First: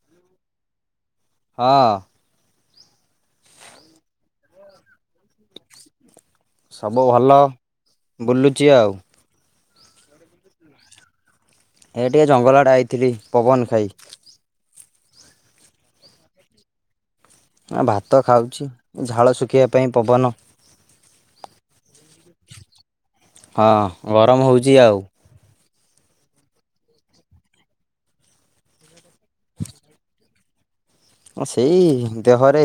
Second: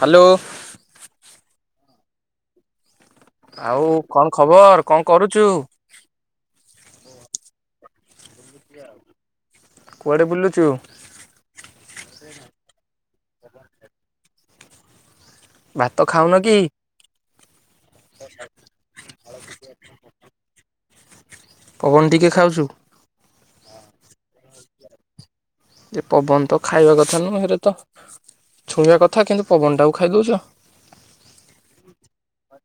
Hello. ହଁ। ଆଉ କଣ ଖବର କଣ କରୁଚୁ? ସବୁ ଭଲ। ବୁଲୁଚି ଆଉ। କୁଆଡେ ବୁଲୁଚୁ? ଏ ଟିକେ ଜଙ୍ଗଲ୍ ଆଡ଼େ ଆଇଥିଲି ପବନ ଖାଇ। ଭାତ ଖାଉନ କି? ଭାତ ଖାଉଛି ଝାଳ ଶୁଖିବା ପାଇଁ ପବନ। ପବନ ଟିକେ ଖାଉଛୁ? ହଁ ଗରମ୍ ହେଉଚି ଆଉ। ଏ ପବନ ତ ଖାଇବା କଥା ନୁହଁ, ହେରେ ତ ଛୁଇଁବା କଥା କିନ୍ତୁ ପବନଟାକୁ ଖାଇଦଉଚ। ହଁ ସେଇ ଦେହରେ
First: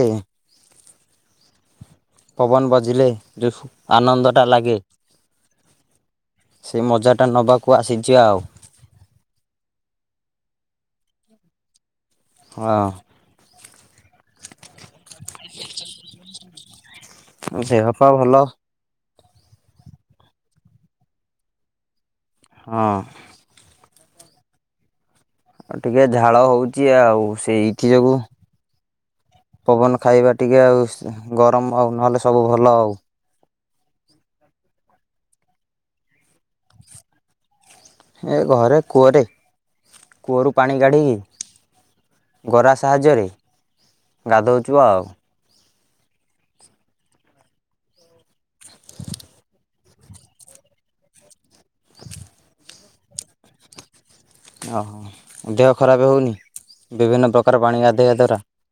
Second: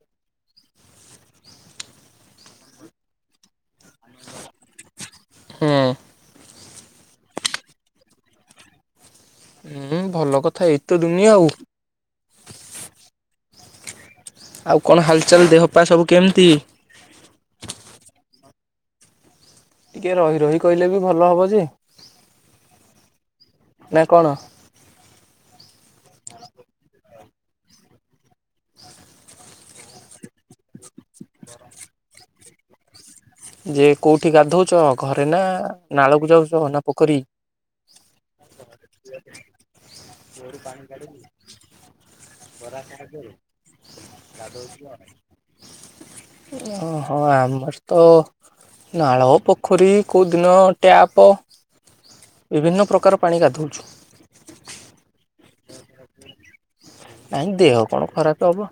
ପବନ ବଜିଲେ ଯୋଉ ଆନନ୍ଦ ଟା ଲାଗେ। ହୁଁ। ସେ ମଜାଟା ନେବାକୁ ଆସିଚି ଆଉ ହୁଁ ଭଲ କଥା ଏଇତ ଦୁନିଆ ଆଉ! ହଁ ଆଉ କଣ ହାଲଚାଲ ଦେହପା ସବୁ କେମିତି? ଦେହପା ଭଲ ଟିକେ ରହି ରହି କହିଲେ ବି ଭଲ ହେବ ଯେ, ହଁ ନା କଣ? ଅ ଟିକେ ଝାଳ ହଉଛି ଆଉ ସେ ଏଇଠି ଯୋଗୁ, ପବନ ଖାଇବା ଟିକେ ଆଉ ଶ୍ ଗରମ ଆଉ ନହେଲେ ସବୁ ଭଲ ଆଉ, ଯେ କୋଉଠି ଗାଧଉଛ ଘରେ ନା ନାଳକୁ ଯାଉଛ ନା ପୋଖରୀ? ଏ ଘରେ କୂଅରେ କୂଅରୁ ପାଣି କାଢ଼ିକି, ଗରା ସାହାଯ୍ୟରେ ଗାଧୋଉଛୁ ଆଉ ଓହୋ ଆମର ତ ନାଳ, ପୋଖରୀ କୋଉଦିନ ଟ୍ୟାପ ବିଭିନ୍ନ ପ୍ରକାର ପାଣି ଗାଧଉଛୁ। ଓ ଦେହ ଖରାପ ହଉନି ବିଭିନ୍ନ ନାଇଁ ପ୍ରକାର ଦେହ ପାଣି କଣ ଗାଧୋଇବା ଖରାପ ଦ୍ଵାରା? ହବ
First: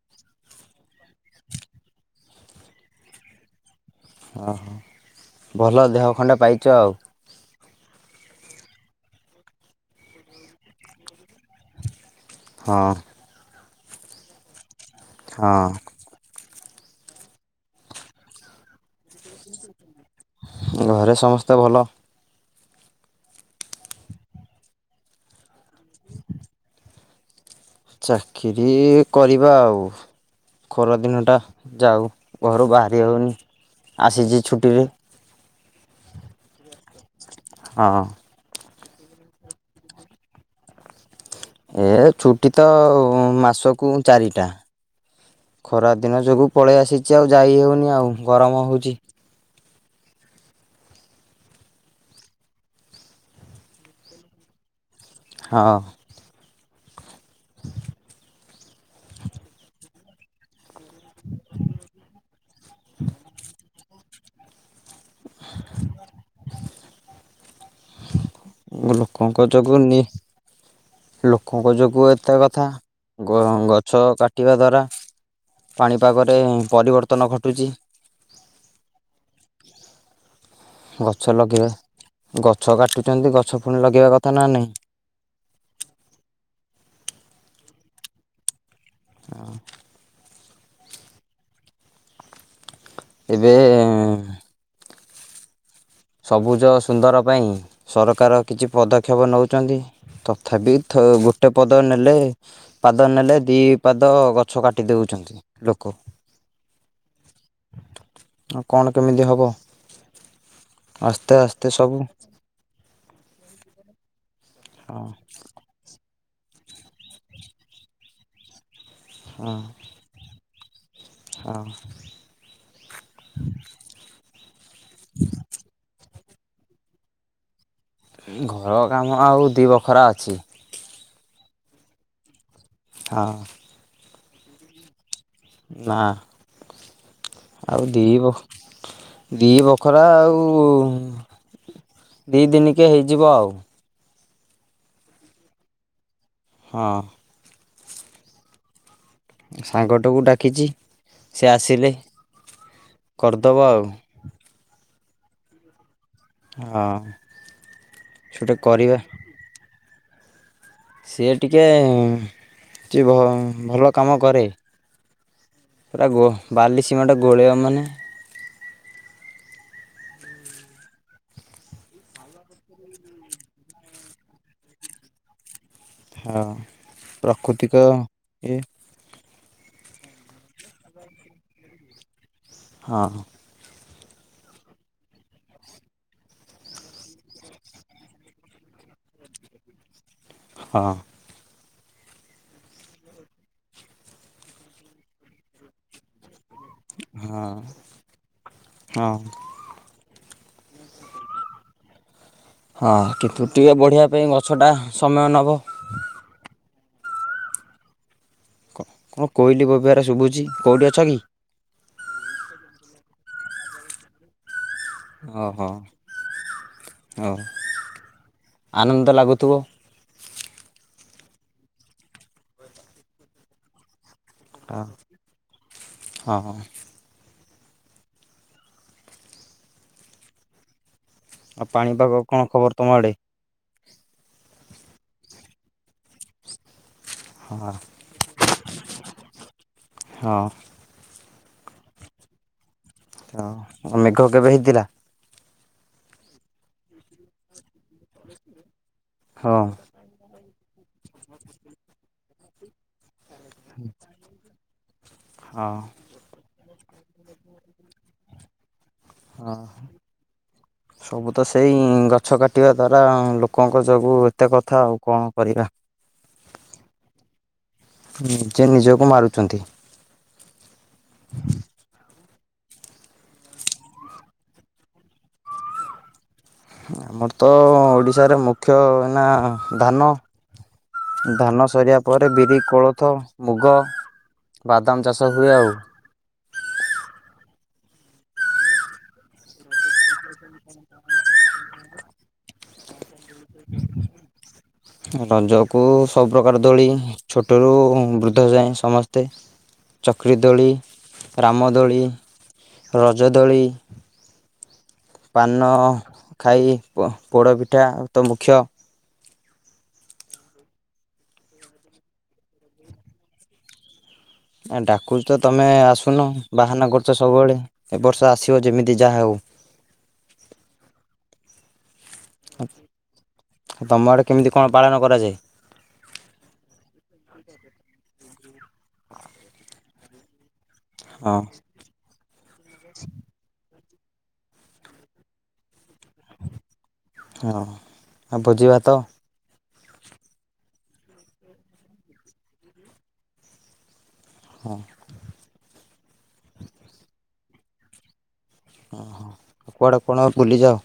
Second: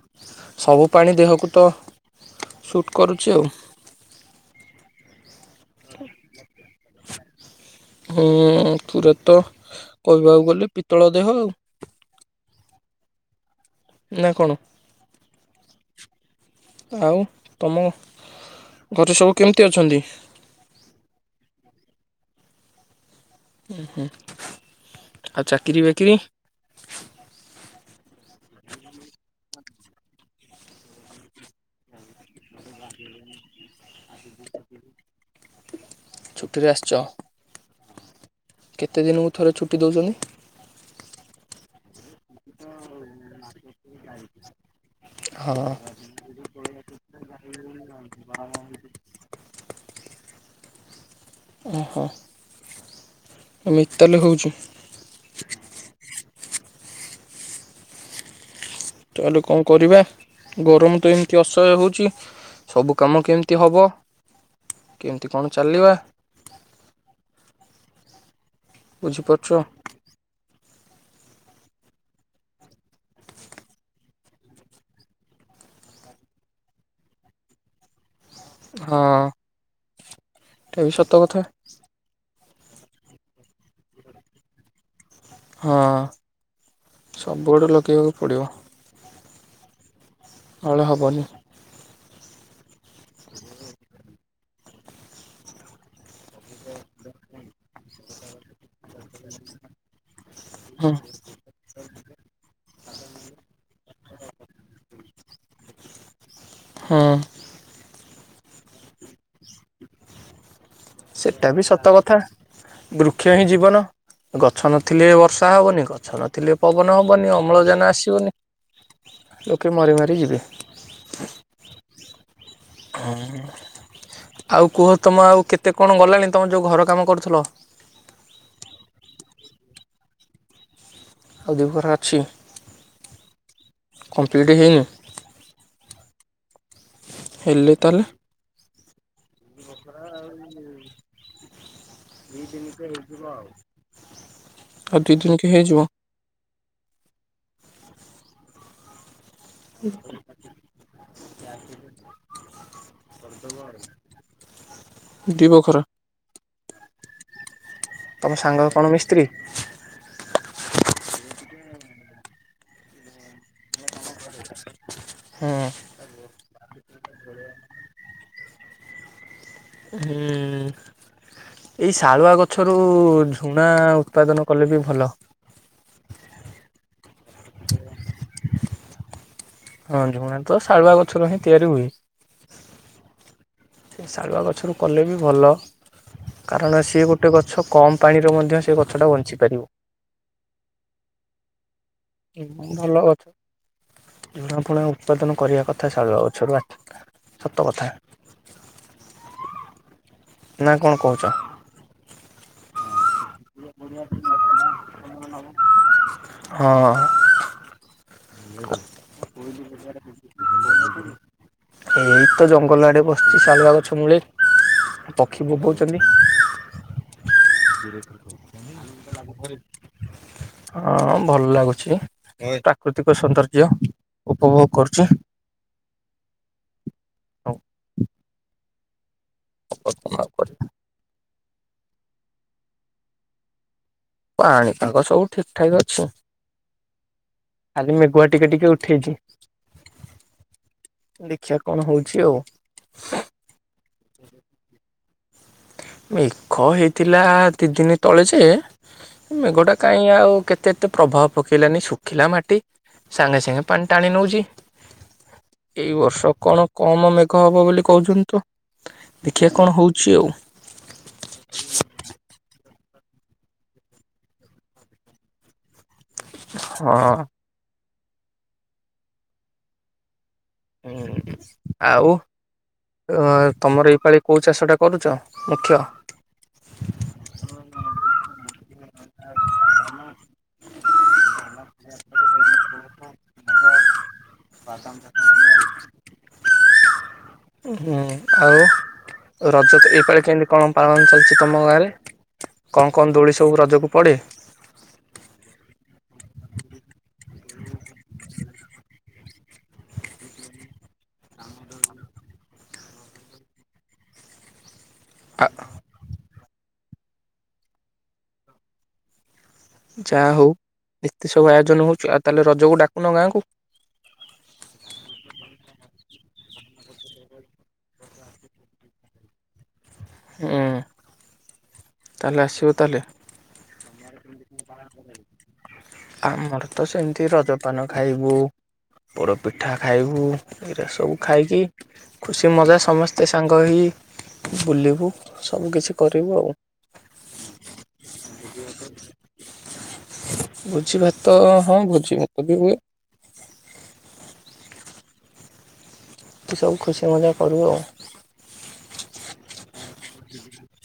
ସବୁ ପାଣି ଦେହକୁ ତ ସୁଟ୍ କରୁଛି ଆଉ, ଓ ହ ଭଲ ଦେହ ଖଣ୍ଡେ ପାଇଛ ଆଉ, ହୁଁ ପୁରା ତ କହିବାକୁ ଗଲେ ପିତ୍ତଳ ଦେହ ଆଉ! ହଁ ନା କଣ? ହଁ ଆଉ ତମ ଘରେ ସବୁ କେମିତି ଅଛନ୍ତି? ଘରେ ସମସ୍ତେ ଭଲ। ହୁଁ ହୁଁ ଆଉ ଚାକିରି ବାକିରି? ଚାକିରି କରିବା ଆଉ! ଖରାଦିନଟା ଯାଉ ଘରୁ ବାହାରି ହେଉନି ଆସିଛି ଛୁଟିରେ, ଛୁଟିରେ ଆସିଛ। ହଁ କେତେ ଦିନକୁ ଥରେ ଛୁଟି ଦେଉଛନ୍ତି? ଏ ଛୁଟି ତ ମାସକୁ ଚାରିଟା, ହଁ ଖରା ଦିନ ଯୋଗୁଁ ପଳେଇ ଆସିଛି ଆଉ ଯାଇ ହେଉନି ଆଉ ଗରମ ହେଉଛି, [inaudible] ଓହୋ ଏମିତ୍ ତାହାଲେ ହଉଛି ହଁ ତାହେଲେ କଣ କରିବା? ଗରମ ତ ଏମିତି ଅସହ୍ୟ ହେଉଛି ସବୁ କାମ କେମିତି ହବ, କେମିତି କଣ ଚାଲିବା, [inaudible] ଲୋକଙ୍କ ବୁଝିପାରୁଛ ଯୋଗୁ ନି ଲୋକଙ୍କ ଯୋଗୁଁ ଏତେ କଥା ଗ ଗଛ କାଟିବା ଦ୍ଵାରା ପାଣିପାଗରେ ପରିବର୍ତ୍ତନ ଘଟୁଛି, ହଁ ଏଟା ବି ସତ ଗଛ କଥା ଲଗେଇବା, ଗଛ କାଟୁଛନ୍ତି ଗଛ ପୁଣି ଲଗେଇବା କଥା ନା ନାହିଁ। ହଁ ସବୁଆଡୁ ଲଗେଇବାକୁ ପଡ଼ିବ। [unintelligible] ହଳ ହବନି। ଏବେ ସବୁଜ ସୁନ୍ଦର ପାଇଁ, ସରକାର କିଛି ପଦକ୍ଷେପ ନେଉଛନ୍ତି ତ ତଥାପି ହୁଁ ଗୋଟେ ପଦ ନେଲେ ପାଦ ନେଲେ ଦି ପାଦ ଗଛ କାଟି ଦେଉଛନ୍ତି ଲୋକ। ହୁଁ। ଆଉ କଣ କେମିତି ହବ? ସେଟା ବି ସତ ସବୁ କଥା, ବୃକ୍ଷ ହିଁ ଜୀବନ ଗଛ ହଁ ନଥିଲେ ବର୍ଷ ର୍ଶା ହବନି, ଗଛ ନଥିଲେ ପବନ ହବନି, ଅମ୍ଳଜାନ ଆସିବନି। ହଁ ଲୋକେ ମରି ମାରି ଯିବେ। ହଁ। ଆଉ କୁହ ତମ ଆଉ କେତେ କଣ ଗଲାଣି ତମ ଯୋଉ ଘର କାମ କରୁଥିଲ। ଘର କାମ ଆଉ ଦିଇ ବଖରା ଅଛି। ଆଉ ଦିଘରା ଅଛି। ହଁ। କମ୍ପ୍ଲିଟ୍ ହେଇନି। ନା। ହେଲେ ଆଉ ତାହେଲେ ଦିିବଖ ଦି ବଖରା ଆଉ ଦି ଦିନିକେ ହେଇଯିବ ଆଉ। ଆଉ ଦି ଦିନ କେ ହେଇଯିବ। ହଁ। ସାଙ୍ଗଟକୁ ଡାକିଛି, ସେ ଆସିଲେ, କରିଦବ ଆଉ। ଦି ବଖରା। ହଁ। ତମ ସେଟା ସାଙ୍ଗ କଣ କରିବା ମିସ୍ତ୍ରୀ? ସିଏ ଟିକେ କିଛି ଭଲ କାମ କରେ। ହୁଁ। ସେଟା ଗୋ ବାଲି ସିମେଣ୍ଟ ଗୋଳେଇବ ମାନେ। ହୁଁ। ଏଇ ଶାଳୁଆ ଗଛରୁ ଝୁଣା ଉତ୍ପାଦନ କଲେ ବି ଭଲ। ହଁ ପ୍ରକୃତିକ ଇଏ। ହଁ, ଝୁଣା ତ ଶାଳୁଆ ଗଛରୁ ହିଁ ତିଆରି ହୁଏ। ହଁ। ସେ ଶାଳୁଆ ଗଛରୁ କଲେ ବି ଭଲ। କାରଣ ସିଏ ଗୋଟେ ଗଛ କମ୍ ପାଣିରେ ମଧ୍ୟ ସେ ଗଛଟା ବଞ୍ଚିପାରିବ। ହଁ। ଭଲ ଗଛ ଝୁଣା ଫୁଣା ଉତ୍ପାଦନ କରିବା କଥା ଶାଳୁଆ ଗଛରୁୁ ଆ ସତ କଥା, ହଁ। ନା କଣ କହୁଛ? ହଁ, କିନ୍ତୁ ଟିକେ ବଢ଼ିବା ପାଇଁ ଗଛଟା ସମୟ ନବ। ହଁ। [inaudible] କଣ କୋଇଲି ବୋବେଇଆର ଶୁଭୁଛି, କୋଉଠି ଅଛ କି? ଏଇ ତ ଜଙ୍ଗଲ ଆଡେ ବସିଛି ସାଳୁଆ ଗଛ ମୂଳେ। ପକ୍ଷୀ ଓହୋ ବୋବୋଉଛନ୍ତି। ହଉ ଆନନ୍ଦ ଲାଗୁଥିବ। ହଁ, ଭଲ ଲାଗୁଛି ଇଏ ପ୍ରାକୃତିକ ସୌନ୍ଦର୍ଯ୍ୟ। ଉପଭୋଗ ଅ କରୁଛି ହଁ। ଆଉ [unintelligible] ଆଉ ପାଣିପାଗ କଣ ଖବର ତମ ଆଡ଼େ? ପାଣିପାଗ ସବୁ ଠିକ୍ ଠାକ୍ ଅଛି। ଖାଲି ମେଘୁଆ ଟିକେ ଟିକେ ଉଠେଇଚି। ହଁ ଦେଖିଆ କଣ ହଉଚି ଆଉ। ଆଉ ମେଘ କେବେ ହେଇଥିଲା? ମେଘ ହେଇଥିଲା ଦି ଦିନି ତଳେ ଯେ ହଁ ମେଘଟା କାଇଁ କାଇଁ ଆଉ କେତେ ଏତେ ପ୍ରଭାବ ପକେଇଲାନି ଶୁଖିଲା ମାଟି ସାଙ୍ଗେ ସାଙ୍ଗେ ପାଣି ଟାଣି ନଉଚି। ହଁ ଏଇ ବର୍ଷ କଣ କମ୍ ମେଘ ହବ ବୋଲି କହୁଚନ୍ତି ତ। ଦେଖିବା ହଁ। କଣ ହଉଚି ଆଉ। ସବୁ ତ ସେଇ ଗଛ କାଟିବା ଦ୍ବାରା ଲୋକଙ୍କ ଯୋଗୁଁ ଏତେ କଥା ଆଉ କଣ କରିବା। ହଁ। ନିଜେ ନିଜକୁ ମାରୁଚନ୍ତି। ହୁଁ ଆଉ। ଅଁ -ତମର ଏଇପାଳି କଉ ଚାଷଟା କରୁଚ ମୁଖ୍ୟ? ଆମର ତ ଓଡିଶାରେ ମୁଖ୍ୟ ହେଲା ଧାନ। ଧାନ ସରିବା ପରେ ବିରି, କୋଳଥ, ମୁଗ, ବାଦାମ୍ ଚାଷ ହୁଏ ଆଉ। ହୁଁ ଆଉ ରଜ ଏଇ ପାଳି କେମିତି କଣ ପାଳନ ଚାଲିଚି ତମ ଗାଁରେ? କଣ୍ କଣ୍ ଦୋଳି ସବୁ ରଜକୁ ପଡ଼େ? ରଜକୁ ସବୁପ୍ରକାର ଦୋଳି ଛୋଟରୁୁ ବୃଦ୍ଧ ଯାଏ ସମସ୍ତେ। ଚକ୍ରିଦୋଳି, ରାମଦୋଳି, ରଜଦୋଳି ପାନ ଖାଇ ବ ପୋଡ଼ପିଠା ତ ମୁଖ୍ୟ। ଯା ହଉ ଏତେ ସବୁ ଆୟୋଜନ ହଉଚି ଆଉ ତାହେଲେ ରଜକୁ ଡାକୁନ ଗାଁକୁ। ଆ ଡାକୁଚି ତ ତମେ ଆସୁନ ବାହାନା କରୁଚ ସବୁବେଳେ ଏ ବର୍ଷ ଆସିବ ଯେମିତି ଯାହା ହଉ। ଏଁ-ତାହେଲେ ଆସିବ ତାହେଲେ। ତମ ଆଡ଼େ କେମିତି କଣ ପାଳନ କରାଯାଏ [unintelligible] ଆମର ତ ସେମିତି ରଜପାନ ଖାଇବୁ ପୋଡ ପିଠା ଖାଇବୁ ଏରା ସବୁ ହଁ ଖାଇକି ଖୁସି ମଜା ସମସ୍ତେ ସାଙ୍ଗ ହେଇ ବୁଲିବୁ ସବୁ କିିଛି କରିବୁ ଆଉ। ହଁ ଆଉ ଭୋଜିଭାତ। ଭୋଜି ଭାତ ହଁ ଭୋଜି ଭାତ ବି ହୁଏ। [unintelligible] ଏମିତି ସବୁ ଖୁସି ମଜା କରୁ ଆଉ। କୁଆଡ଼େ କଣ ବୁଲିଯାଅ?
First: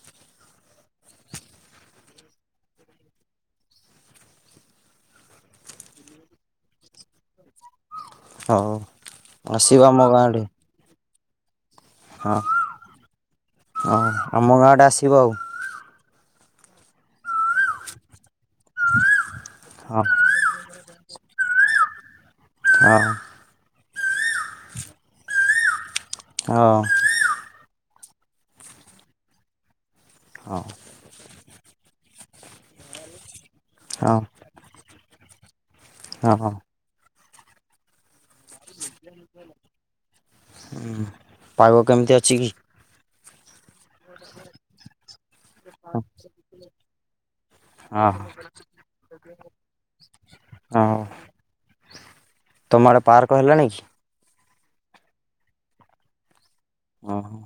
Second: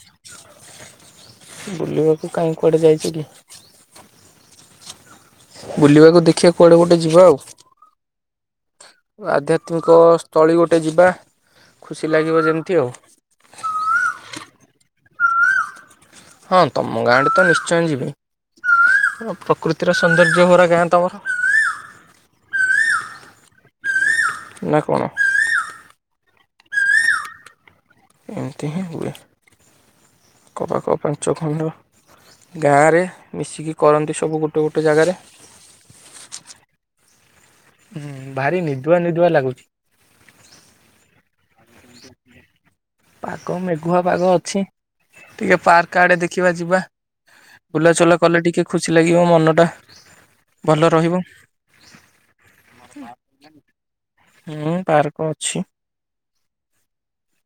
ବୁଲିବାକୁ କାଇଁ କୁଆଡେ ଯାଇଚି କି। ବୁଲିବାକୁ ଦେଖିବା କୁଆଡେ ଗୋଟେ ଯିବା ଆଉ। ହଉ ଆସିବ ଆଧ୍ୟାତ୍ମିକ ଆମ ଗାଁ ଆଡ଼େ ସ୍ଥଳି ଗୋଟେ ଯିବା ଖୁସି ହଁ ଲାଗିବ ଯେମିତି ଆଉ। ହଁ ଆମ ଗାଁ ଆଡେ ଆସିବ ଆଉ। ହଁ ତମ ଗାଁ ଆଡେ ତ ନିଶ୍ଚୟ ଯିବି ପ୍ରକୃତିର ହଁ ସୌନ୍ଦର୍ଯ୍ୟ ଭରା ଗାଁ ତମର। [unintelligible] ନା କଣ? ହଁ। ଏମତି ହିଁ ହୁଏ ହଁ [unintelligible] ପାଞ୍ଚ ଖଣ୍ଡ ଗାଁରେ ମିଶିକି ହଁ କରନ୍ତି ସବୁ ଗୋଟେ ଗୋଟେ ଜାଗାରେ। ନାଁ- ହଁ। ହୁଁ- ଭାରି ନିଦୁଆ ନିଦୁଆ ଲାଗୁଚି। ହୁଁ ପାଗ କେମିତି ଅଛି କି? ପାଗ ମେଘୁଆ ପାଗ ଅଛି ଟିକେ ପାର୍କ ଆଡ଼େ ଦେଖିବା ଯିବା। ହଁ ବୁଲାଚଲା କଲେ ଟିକେ ଖୁସି ଲାଗିବ ମନ ଟା। ଭଲ ହଁ ରହିବ। ତମ ଆଡ଼େ ପାର୍କ ହେଲାଣି କି? ହୁଁ- ପାର୍କ ଅଛି। ଅ ହଁ।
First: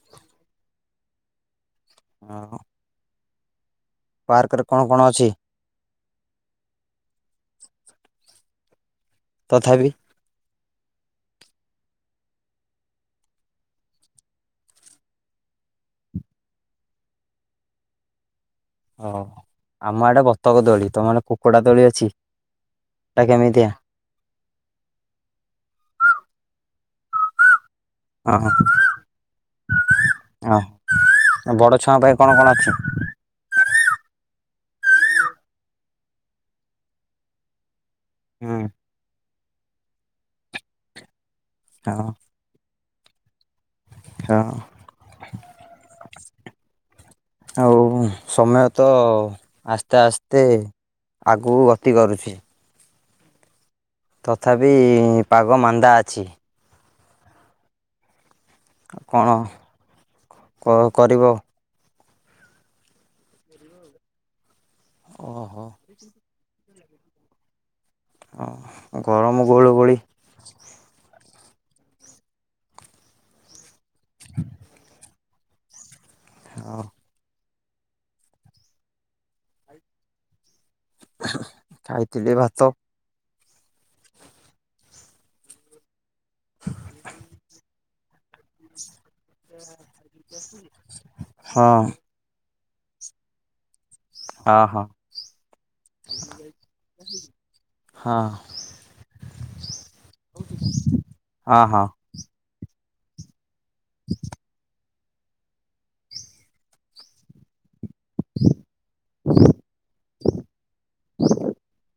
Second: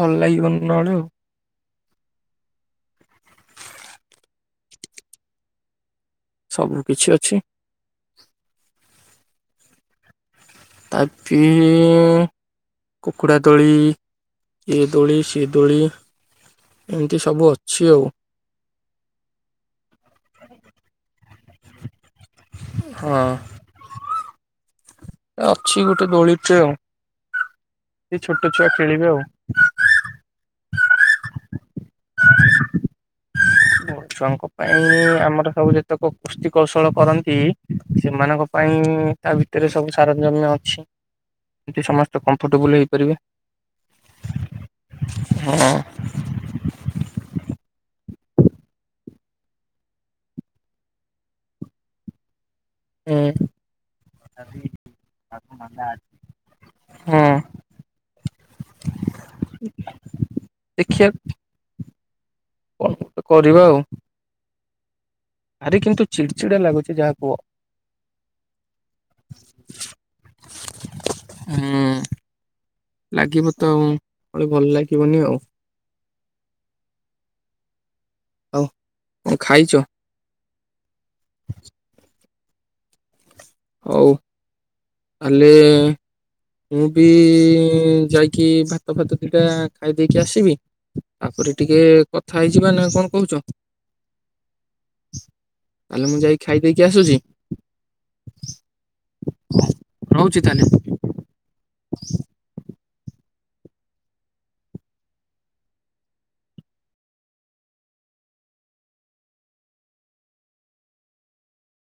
ଭଲ ଲାଗିବନି ନଏଲେ ଆଉ। ହଁ। ପାର୍କରେ କଣ କଣ ଅଛି? ସବୁ କିଛି ଅଛି। ତଥାବି? ତାପି କୁକୁଡ଼ା ଦୋଳି ଇଏ ଦୋଳି ସିଏ ଦୋଳି। ଏମିତି ସବୁ ଅଛି ଆଉ। ହଉ ଆମ ଆଡ଼େ ବତକ ଦୋଳି ତମ ଆଡେ କୁକୁଡ଼ା ଦୋଳି ଅଛି ହଁ ସେଟା କେମିତିଆ? ଅଛି ଗୁଟେ ଦୋଳିଟେ ଆଉ। ସେ ଅ ଛୋଟ ହଁ ଛୁଆ ଖେଳିବେ ଆଉ ଅ ହଁ ବଡ଼ ଛୁଆଙ୍କ ପାଇଁ କଣ କଣ ଅଛି? ବଡ ଛୁଆଙ୍କ ପାଇଁ ଆମର ସବୁ ଯେତକ କୁସ୍ତି କୌଶଳ କରନ୍ତି ସେମାନଙ୍କ ହୁଁ ପାଇଁ ତା ଭିତରେ ସବୁ ସାରଞ୍ଜମ୍ୟ ଅଛି ଏଠି ହଁ ସମସ୍ତେ କ ଫୁଟୁବଲ୍ ହେଇ ପାରିବେ? ଛ ଆଁ। ଉଁ। ଆଉ ସମୟ ତ ଆସ୍ତେ ଆସ୍ତେ ଆଗୁକୁ ଗତି କରୁଛି। ଉଁ। ତଥାବି ପାଗ ମାନ୍ଦା ଆଛି। ହଁ ଆଉ କଣ କ ଦେଖିବା କରିବ? କଣ ଗୋଟେ କରିବା ଆଉ। ଓହୋ ଭାରି କିନ୍ତୁ ଚିଡ଼୍ ଚିଡ଼ା ଲାଗୁଚି ଯାହାକୁହ। ହଁ ଅ ଗରମ ଗୁଳୁ ଗୁଳି ହୁଁ। ଲାଗିବ ତ ଆଉ ଆଉ ଭଲ୍ ଲାଗିବନି ଆଉ। ଅ। ଆଉ କଣ ଖାଇଚ? ଖାଇ ଥିଲି ଭାତ। ହଉ ଆଲି ମୁଁ ବି ଯାଇ କି ଭାତ ଫାତ ଦିଟା ଖାଇ ଦେଇକି ଆସିବି ତାପରେ ହଁ ଟିକେ କଥ ଥାଇ ଜିବା ନାଁ କଣ କହୁଚ? ହଁ ହଁ ତାଲେ ମୁଁ ଯାଇ ଖାଇ ଦେଇକି ଆସୁଛି। ହଁ ରଉଚି ତାଲେ। ହଁ ହଁ। [inaudible] [inaudible] [inaudible]